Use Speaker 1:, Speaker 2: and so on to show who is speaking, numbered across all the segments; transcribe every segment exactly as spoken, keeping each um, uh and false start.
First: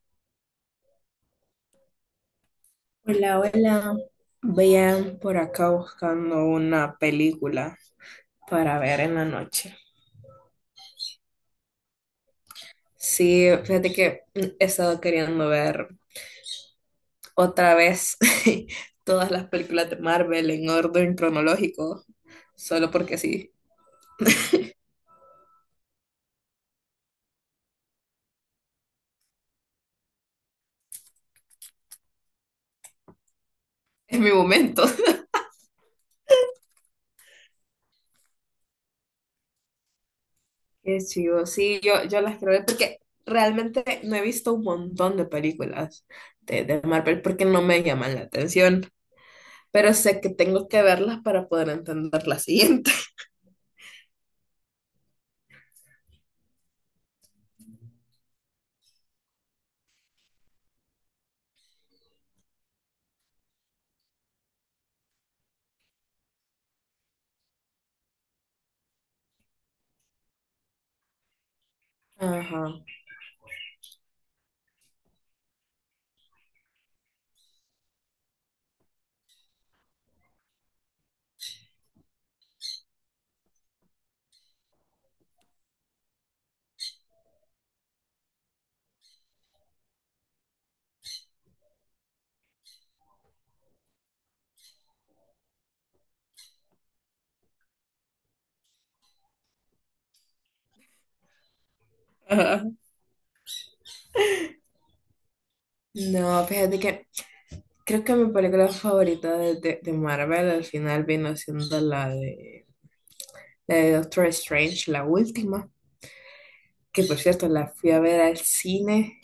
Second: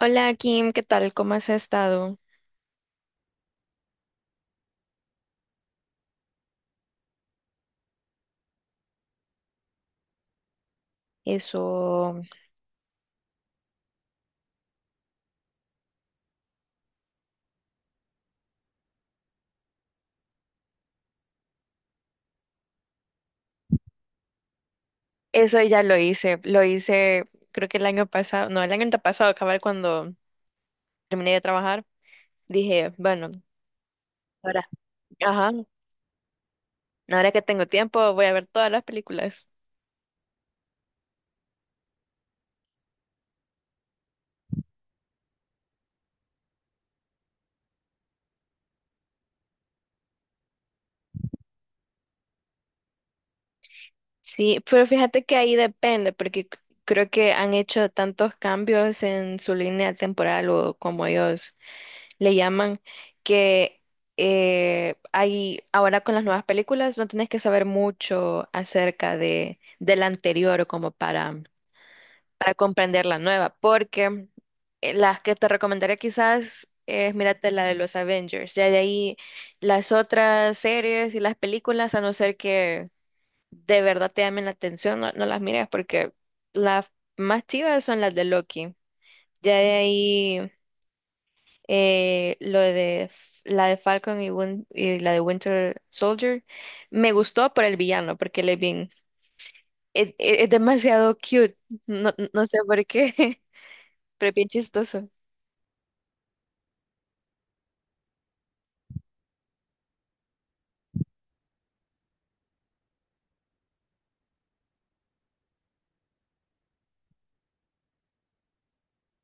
Speaker 1: Hola Kim, ¿qué tal? ¿Cómo has estado?
Speaker 2: Hola, hola. Vean por acá buscando una película para ver en la noche.
Speaker 1: Eso,
Speaker 2: Sí, fíjate que he estado queriendo ver otra vez todas las películas de Marvel en orden cronológico, solo porque sí,
Speaker 1: eso ya lo hice, lo hice creo que el año pasado, no, el año antepasado, cabal, cuando terminé de trabajar, dije, bueno,
Speaker 2: es mi
Speaker 1: ahora,
Speaker 2: momento.
Speaker 1: ajá, ahora que tengo tiempo voy a ver todas las películas.
Speaker 2: Qué chido, sí, yo, yo las quiero ver porque realmente no he visto un montón de películas de, de Marvel porque no me llaman la atención, pero sé que tengo que verlas para poder entender la siguiente.
Speaker 1: Sí, pero fíjate que ahí depende, porque c- creo que han hecho tantos cambios en su línea temporal o como ellos le llaman, que eh, hay, ahora con las nuevas películas no tenés que saber mucho acerca de, de la anterior o como para, para
Speaker 2: Ajá.
Speaker 1: comprender la nueva, porque eh, las que te recomendaría quizás es mírate la de los Avengers, ya de ahí las otras series y las películas, a no ser que de verdad te llamen la atención, no, no las mires porque las más chivas son las de Loki. Ya de ahí eh, lo de F- la de Falcon y, Win- y la de Winter Soldier. Me gustó por el villano, porque él es bien, es, es- es demasiado cute, no, no sé
Speaker 2: Ajá.
Speaker 1: por qué, pero es bien chistoso.
Speaker 2: No, fíjate que creo que mi película favorita de, de, de Marvel al final vino siendo la de, la de Doctor Strange, la última, que por cierto la fui a ver al cine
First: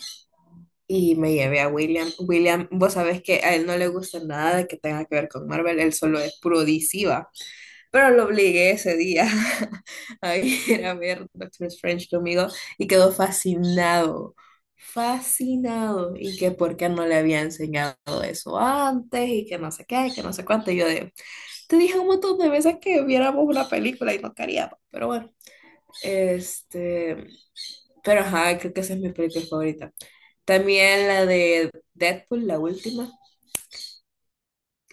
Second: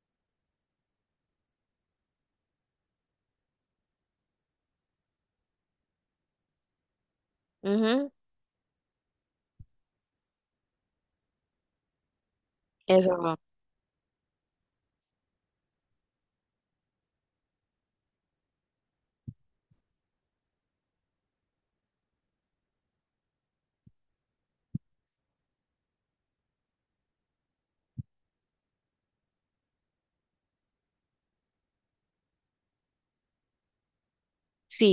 Speaker 2: y me llevé a William. William, vos sabés que a él no le gusta nada de que tenga que ver con Marvel, él solo es puro D C, ¿va?
Speaker 1: Ujú.
Speaker 2: Pero lo obligué ese día a ir a ver Doctor Strange conmigo y quedó
Speaker 1: Eso,
Speaker 2: fascinado, fascinado. Y que por qué no le había enseñado eso antes y que no sé qué, que no sé cuánto. Y yo de, te dije un montón de veces que viéramos una película y no queríamos, pero bueno. Este, pero ajá, creo que esa es mi película favorita. También la de Deadpool, la última.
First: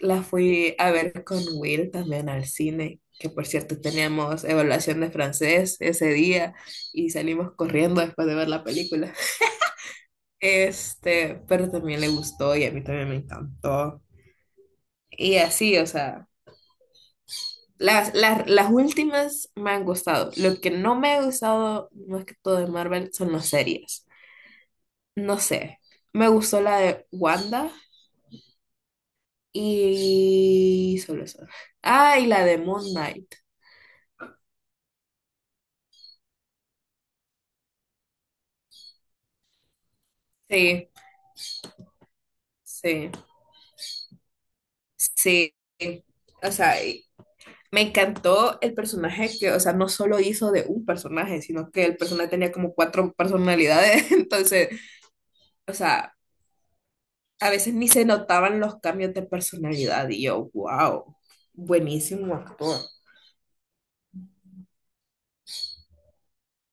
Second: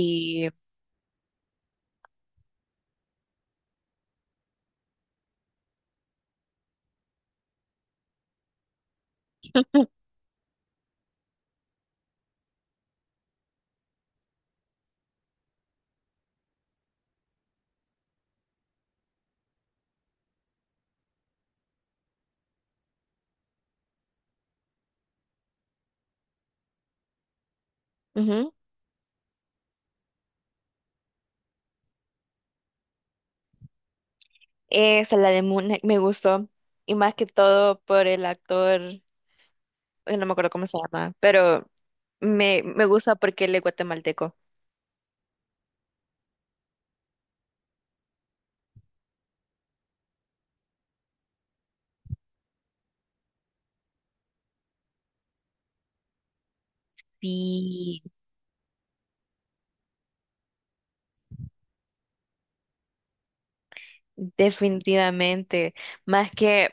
Speaker 2: La fui a ver con Will también al cine, que por cierto teníamos evaluación de francés ese día y salimos corriendo después de ver la película. Este, pero también le gustó y a mí también me encantó. Y así, o sea, las, las, las últimas me han gustado. Lo que no me ha gustado, más que todo de Marvel, son las series. No sé, me gustó la de Wanda
Speaker 1: ujú.
Speaker 2: y solo eso. Ah, y la de Moon Knight.
Speaker 1: Esa, la de Moon Knight, me gustó, y más que todo por el actor, eh, no me acuerdo cómo se
Speaker 2: Sí,
Speaker 1: llama, pero me, me
Speaker 2: sí.
Speaker 1: gusta porque él es guatemalteco.
Speaker 2: Sí, o sea, y me encantó el personaje que, o sea, no solo hizo de un personaje, sino que el personaje tenía como cuatro personalidades, entonces, o sea, a veces ni
Speaker 1: Sí,
Speaker 2: se notaban los cambios de personalidad y yo, wow, buenísimo actor.
Speaker 1: definitivamente. Más que...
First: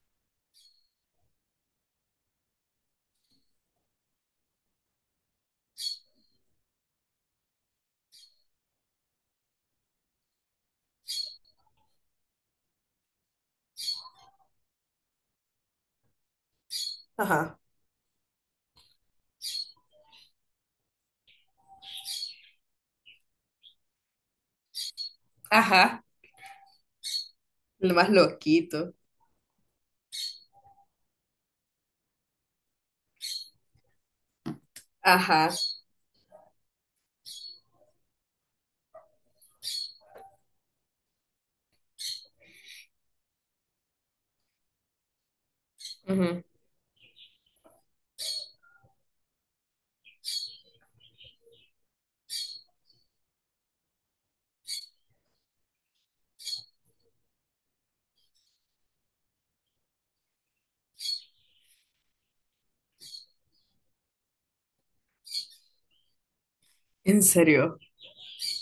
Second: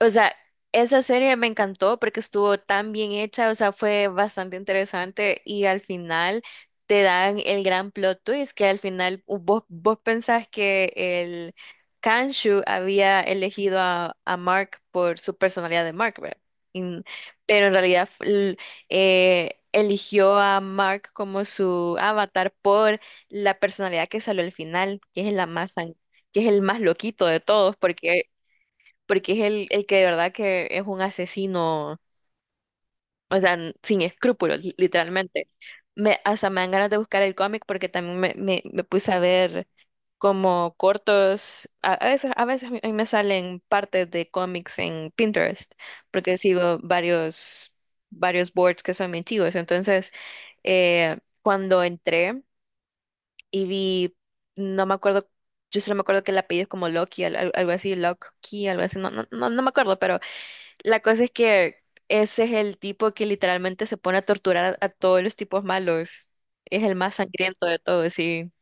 Speaker 1: O sea, esa serie me encantó porque estuvo tan bien hecha, o sea, fue bastante interesante y al final te dan el gran plot twist que al final u- vos, vos pensás que el Kanshu había elegido a, a Mark por su personalidad de Mark, ¿verdad? Y
Speaker 2: Ajá,
Speaker 1: pero en realidad f- l- eh, eligió a Mark como su avatar por la personalidad que salió al final, que es la más, san-
Speaker 2: ajá,
Speaker 1: que es el más loquito de todos,
Speaker 2: el más
Speaker 1: porque
Speaker 2: loquito,
Speaker 1: porque es el, el que de verdad que es un asesino, o sea, n- sin escrúpulos, li- literalmente.
Speaker 2: ajá,
Speaker 1: Me, hasta me dan ganas de buscar el cómic porque también me, me, me puse a ver como cortos, a, a veces, a veces a mí me salen partes de cómics en Pinterest, porque
Speaker 2: ujú,
Speaker 1: sigo varios, varios boards que son bien chivos. Entonces, eh, cuando entré y vi, no me acuerdo, yo solo me acuerdo que el apellido es como Loki, al- al- algo así, Loki, algo así, no, no, no, no me acuerdo, pero la cosa es que ese es el tipo que literalmente se pone a torturar a, a todos los tipos malos. Es el más
Speaker 2: en
Speaker 1: sangriento de
Speaker 2: serio.
Speaker 1: todos, sí.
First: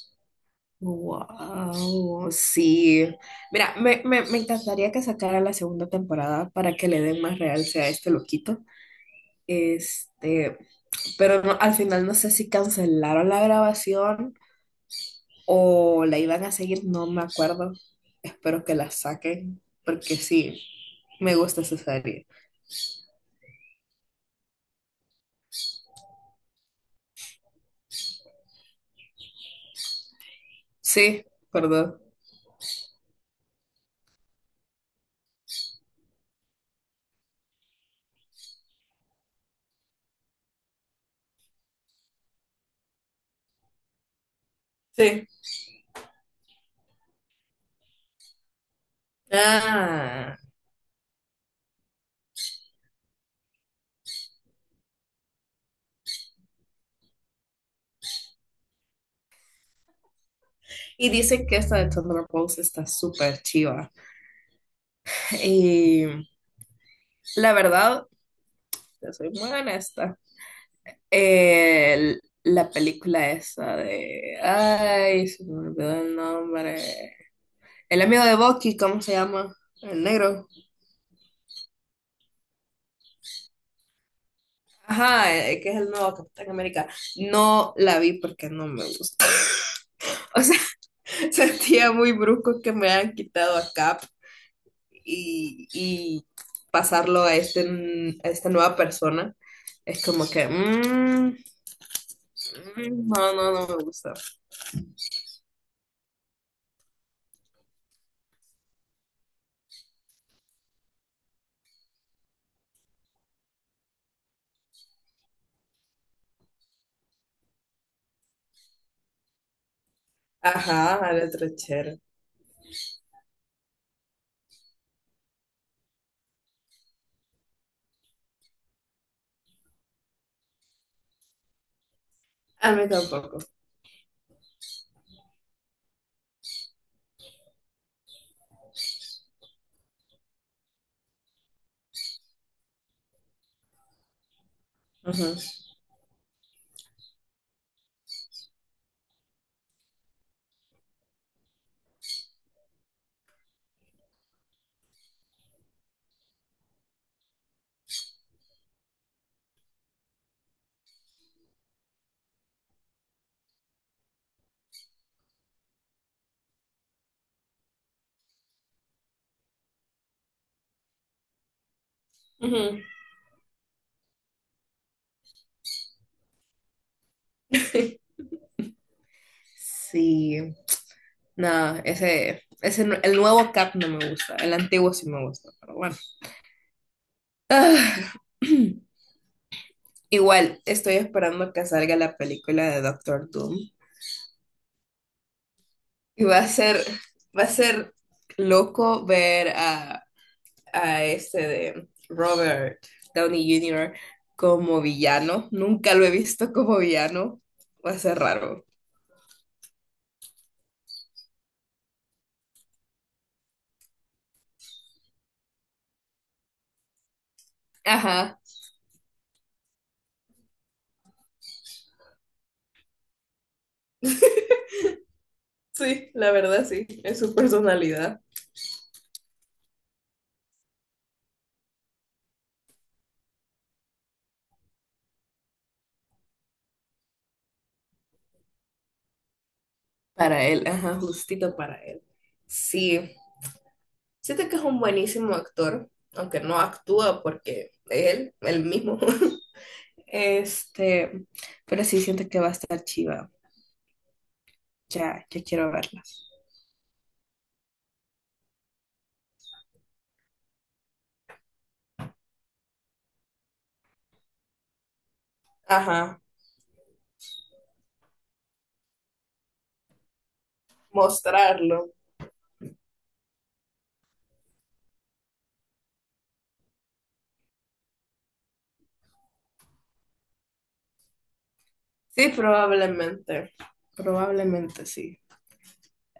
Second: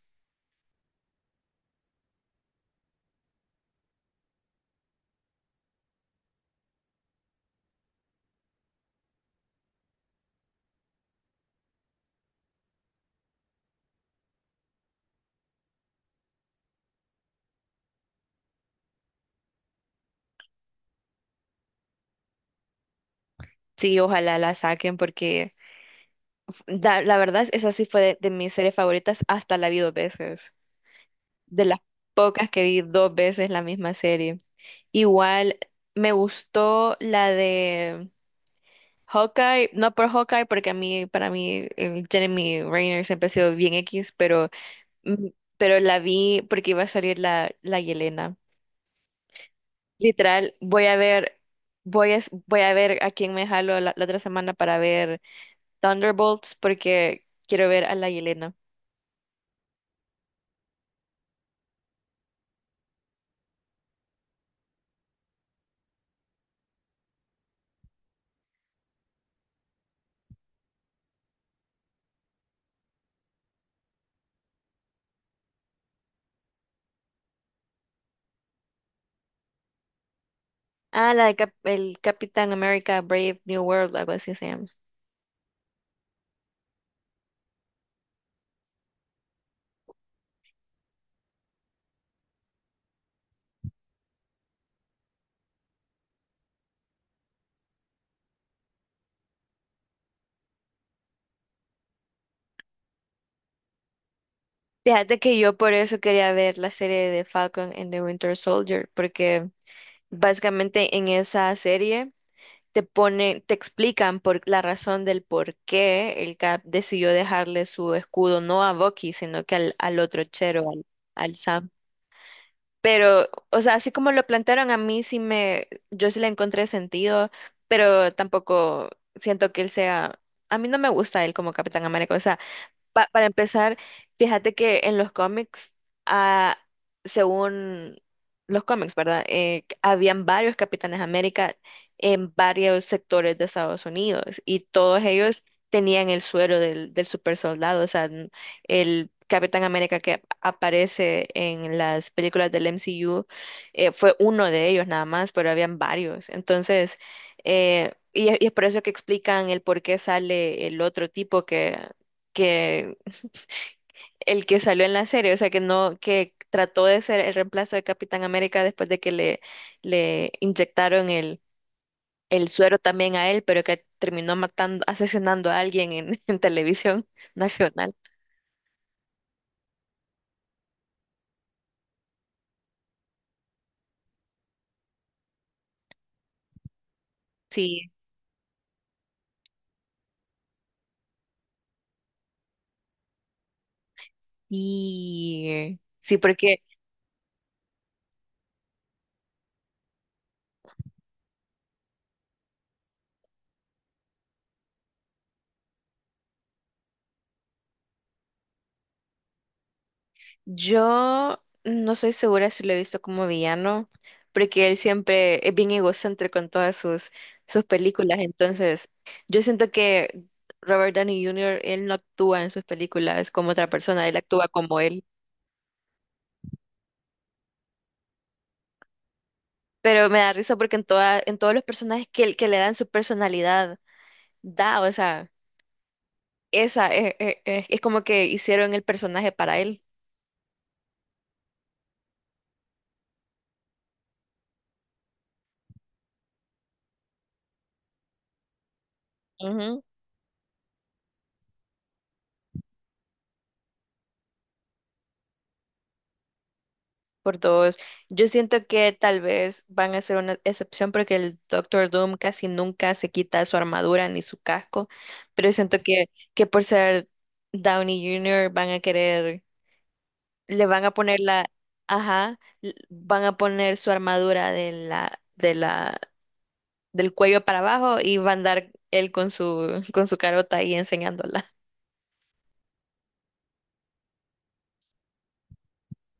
Speaker 2: Wow, sí. Mira, me, me, me encantaría que sacara la segunda temporada para que le den más realce a este loquito. Este, pero no- al final no sé si cancelaron la grabación o la iban a seguir, no me acuerdo. Espero que la saquen, porque sí, me gusta esa serie.
Speaker 1: Sí, ojalá la saquen porque f- da- la, verdad, esa sí fue de, de mis series favoritas, hasta la vi dos veces.
Speaker 2: Sí,
Speaker 1: De las
Speaker 2: perdón.
Speaker 1: pocas que vi dos veces la misma serie. Igual me gustó la de Hawkeye, no por Hawkeye porque a mí, para mí, el Jeremy Renner siempre ha sido bien X, pero Mm,
Speaker 2: Sí.
Speaker 1: pero la vi porque iba a salir la, la Yelena.
Speaker 2: Ah,
Speaker 1: Literal, voy a ver, voy a, voy a ver a quién me jalo la, la otra semana para ver Thunderbolts porque quiero ver a la Yelena.
Speaker 2: y dicen que esta de Thunder Rose está súper chiva. Y la verdad, te soy muy honesta. El- la película esa de. Ay, se me olvidó el nombre. El amigo de Bucky, ¿cómo se llama? El negro.
Speaker 1: Ah, la de Cap- el Capitán América Brave New World, algo así se llama.
Speaker 2: Ajá, eh, que es el nuevo Capitán América. No la vi porque no me gusta. Sentía muy brusco que me hayan quitado a Cap y, y pasarlo a, este, a esta nueva persona. Es como que, mm, mm, no, no, no me gusta.
Speaker 1: Fíjate que yo por eso quería ver la serie de Falcon and the Winter Soldier, porque básicamente en esa serie te ponen, te explican por la razón del por qué el Cap decidió dejarle su escudo no a Bucky, sino que al, al otro chero, al,
Speaker 2: Ajá, al
Speaker 1: al
Speaker 2: otro.
Speaker 1: Sam. Pero, o sea, así como lo plantearon a mí sí me, yo sí le encontré sentido, pero tampoco siento que él sea, a mí no me gusta él como Capitán América, o sea
Speaker 2: A mí
Speaker 1: pa- para
Speaker 2: tampoco.
Speaker 1: empezar, fíjate que en los cómics, ah, según los cómics, ¿verdad? Eh, habían varios Capitanes América en varios sectores de Estados Unidos y todos
Speaker 2: Ujú.
Speaker 1: ellos tenían el suero del, del super soldado. O sea, n- el Capitán América que ap- aparece en las películas del M C U eh, fue uno de ellos nada más, pero habían varios. Entonces, eh, y, y es por eso que explican el por qué sale el otro tipo que que el que salió en la serie, o sea, que no, que trató de ser el reemplazo de Capitán América después de que le, le inyectaron el, el suero
Speaker 2: Ujú.
Speaker 1: también a él, pero que terminó matando, asesinando a alguien en, en televisión nacional.
Speaker 2: Sí, no, ese, ese, no- el nuevo Cap no me gusta. El antiguo sí me gusta, pero bueno.
Speaker 1: Sí,
Speaker 2: Ah, igual estoy esperando que salga la película de Doctor Doom.
Speaker 1: y sí,
Speaker 2: Y va a
Speaker 1: porque...
Speaker 2: ser, va a ser loco ver a, a este de Robert Downey junior como villano. Nunca lo he visto como villano. Va a ser raro.
Speaker 1: Yo no soy segura si lo he visto como villano, porque él siempre es bien egocéntrico en todas sus, sus películas.
Speaker 2: Ajá.
Speaker 1: Entonces, yo siento que Robert Downey junior, él no actúa en sus películas como otra persona, él actúa como él.
Speaker 2: Sí, la verdad sí. Es su personalidad.
Speaker 1: Pero me da risa porque en toda, en todos los personajes que, él que le dan su personalidad, da, o sea, esa es, es- es- es como que hicieron el personaje para él.
Speaker 2: Para él, ajá, justito para él. Sí. Siento que es un buenísimo actor, aunque no actúa porque es él, él mismo. Este, pero sí siento que va a estar chiva. Ya, ya quiero verlas.
Speaker 1: Por dos. Yo siento que tal vez van a ser una excepción porque el Doctor Doom casi nunca se quita su armadura ni su casco, pero siento que,
Speaker 2: Ajá,
Speaker 1: que por ser Downey junior van a querer, le van a poner la,
Speaker 2: mostrarlo.
Speaker 1: ajá, l- van a poner su armadura de la, de la, del cuello para abajo y va a andar él con su, con su carota ahí enseñándola.
Speaker 2: Sí, probablemente. Probablemente sí.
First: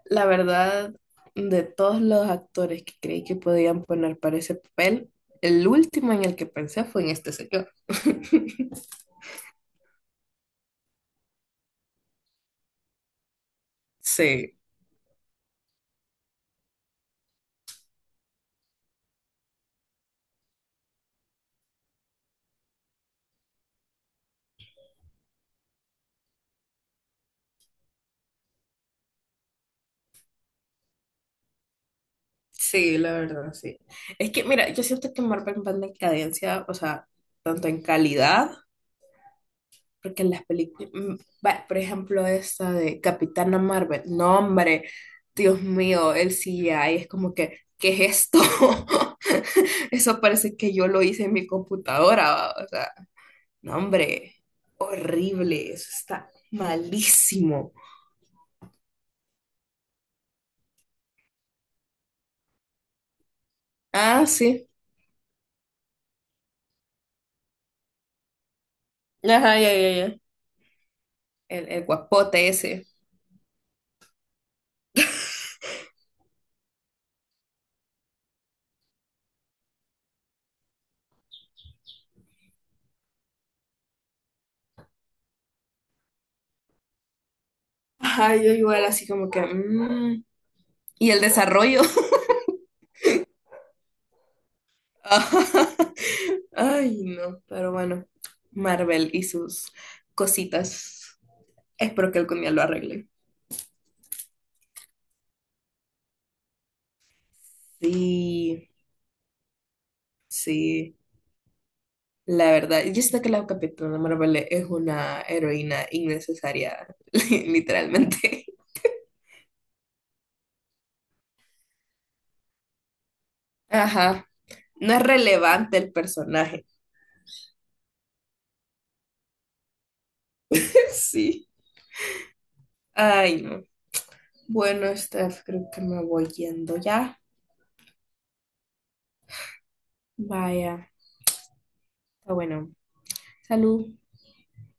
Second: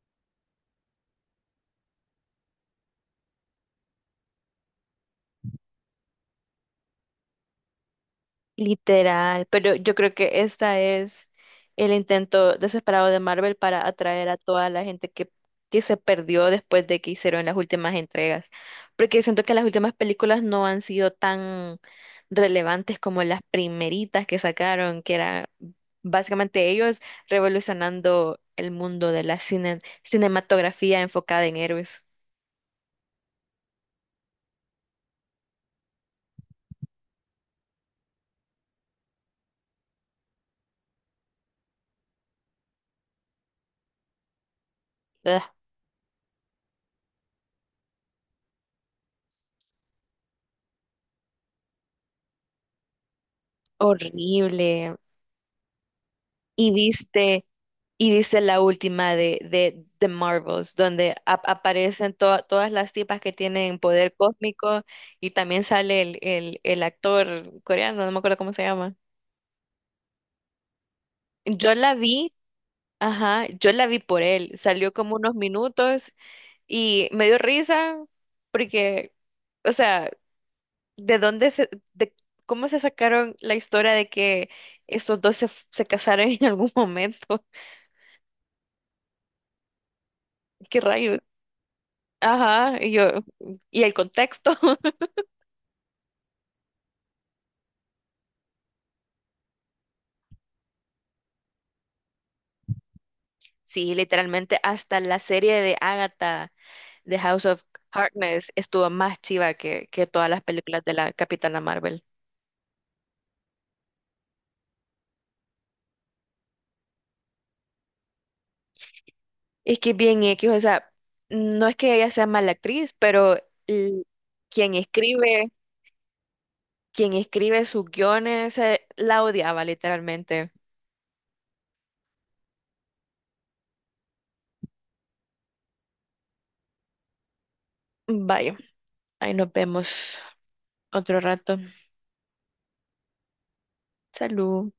Speaker 2: La verdad, de todos los actores que creí que podían poner para ese papel, el último en el que pensé fue en este señor.
Speaker 1: Literal, pero yo creo que esta es el intento desesperado de Marvel para atraer a
Speaker 2: Sí,
Speaker 1: toda la gente que, que se perdió después de que hicieron las últimas entregas, porque siento que las últimas películas no han sido tan relevantes como las primeritas que sacaron, que era básicamente ellos revolucionando el mundo de la cine- cinematografía enfocada en héroes.
Speaker 2: sí, la verdad, sí. Es que, mira, yo siento que Marvel va en decadencia, o sea, tanto en calidad. Porque en las películas, mm, bueno, por ejemplo, esta de Capitana Marvel, no, hombre,
Speaker 1: Ugh,
Speaker 2: Dios mío, el C G I es como que, ¿qué es esto? Eso parece que yo lo hice en mi computadora, va, o sea, no, hombre,
Speaker 1: horrible.
Speaker 2: horrible, eso está
Speaker 1: Y viste,
Speaker 2: malísimo.
Speaker 1: y viste la última de, de, The Marvels, donde ap- aparecen to- todas las tipas que tienen poder
Speaker 2: Ah, sí,
Speaker 1: cósmico y también sale el, el, el actor coreano, no me acuerdo cómo se llama.
Speaker 2: ajá, ya, ya, ya, el,
Speaker 1: Yo
Speaker 2: el
Speaker 1: la vi,
Speaker 2: guapote ese.
Speaker 1: ajá, yo la vi por él, salió como unos minutos y me dio risa porque, o sea, ¿de dónde se, de cómo se sacaron la historia de que estos dos se, se casaron en algún momento?
Speaker 2: Ajá, yo igual así como que, mm.
Speaker 1: ¿Qué
Speaker 2: Y
Speaker 1: rayos?
Speaker 2: el desarrollo.
Speaker 1: Ajá, y yo, y el contexto.
Speaker 2: Ay, no, pero bueno, Marvel y sus cositas. Espero que algún día lo arregle.
Speaker 1: Sí, literalmente hasta la serie de Agatha, The House of Harkness,
Speaker 2: Sí,
Speaker 1: estuvo más chiva que, que todas las películas de
Speaker 2: sí,
Speaker 1: la Capitana Marvel.
Speaker 2: la verdad. Yo sé que la Capitana Marvel es una heroína innecesaria, li- literalmente.
Speaker 1: Es que bien X, o sea, no es que ella sea mala actriz, pero l-
Speaker 2: Ajá,
Speaker 1: quien
Speaker 2: no es
Speaker 1: escribe,
Speaker 2: relevante el personaje.
Speaker 1: quien escribe sus guiones, eh, la odiaba literalmente.
Speaker 2: Sí. Ay, no. Bueno, Steph, creo que me voy yendo ya.
Speaker 1: Vaya, ahí nos vemos
Speaker 2: Vaya,
Speaker 1: otro rato.
Speaker 2: está bueno. Salud.
Speaker 1: Salud.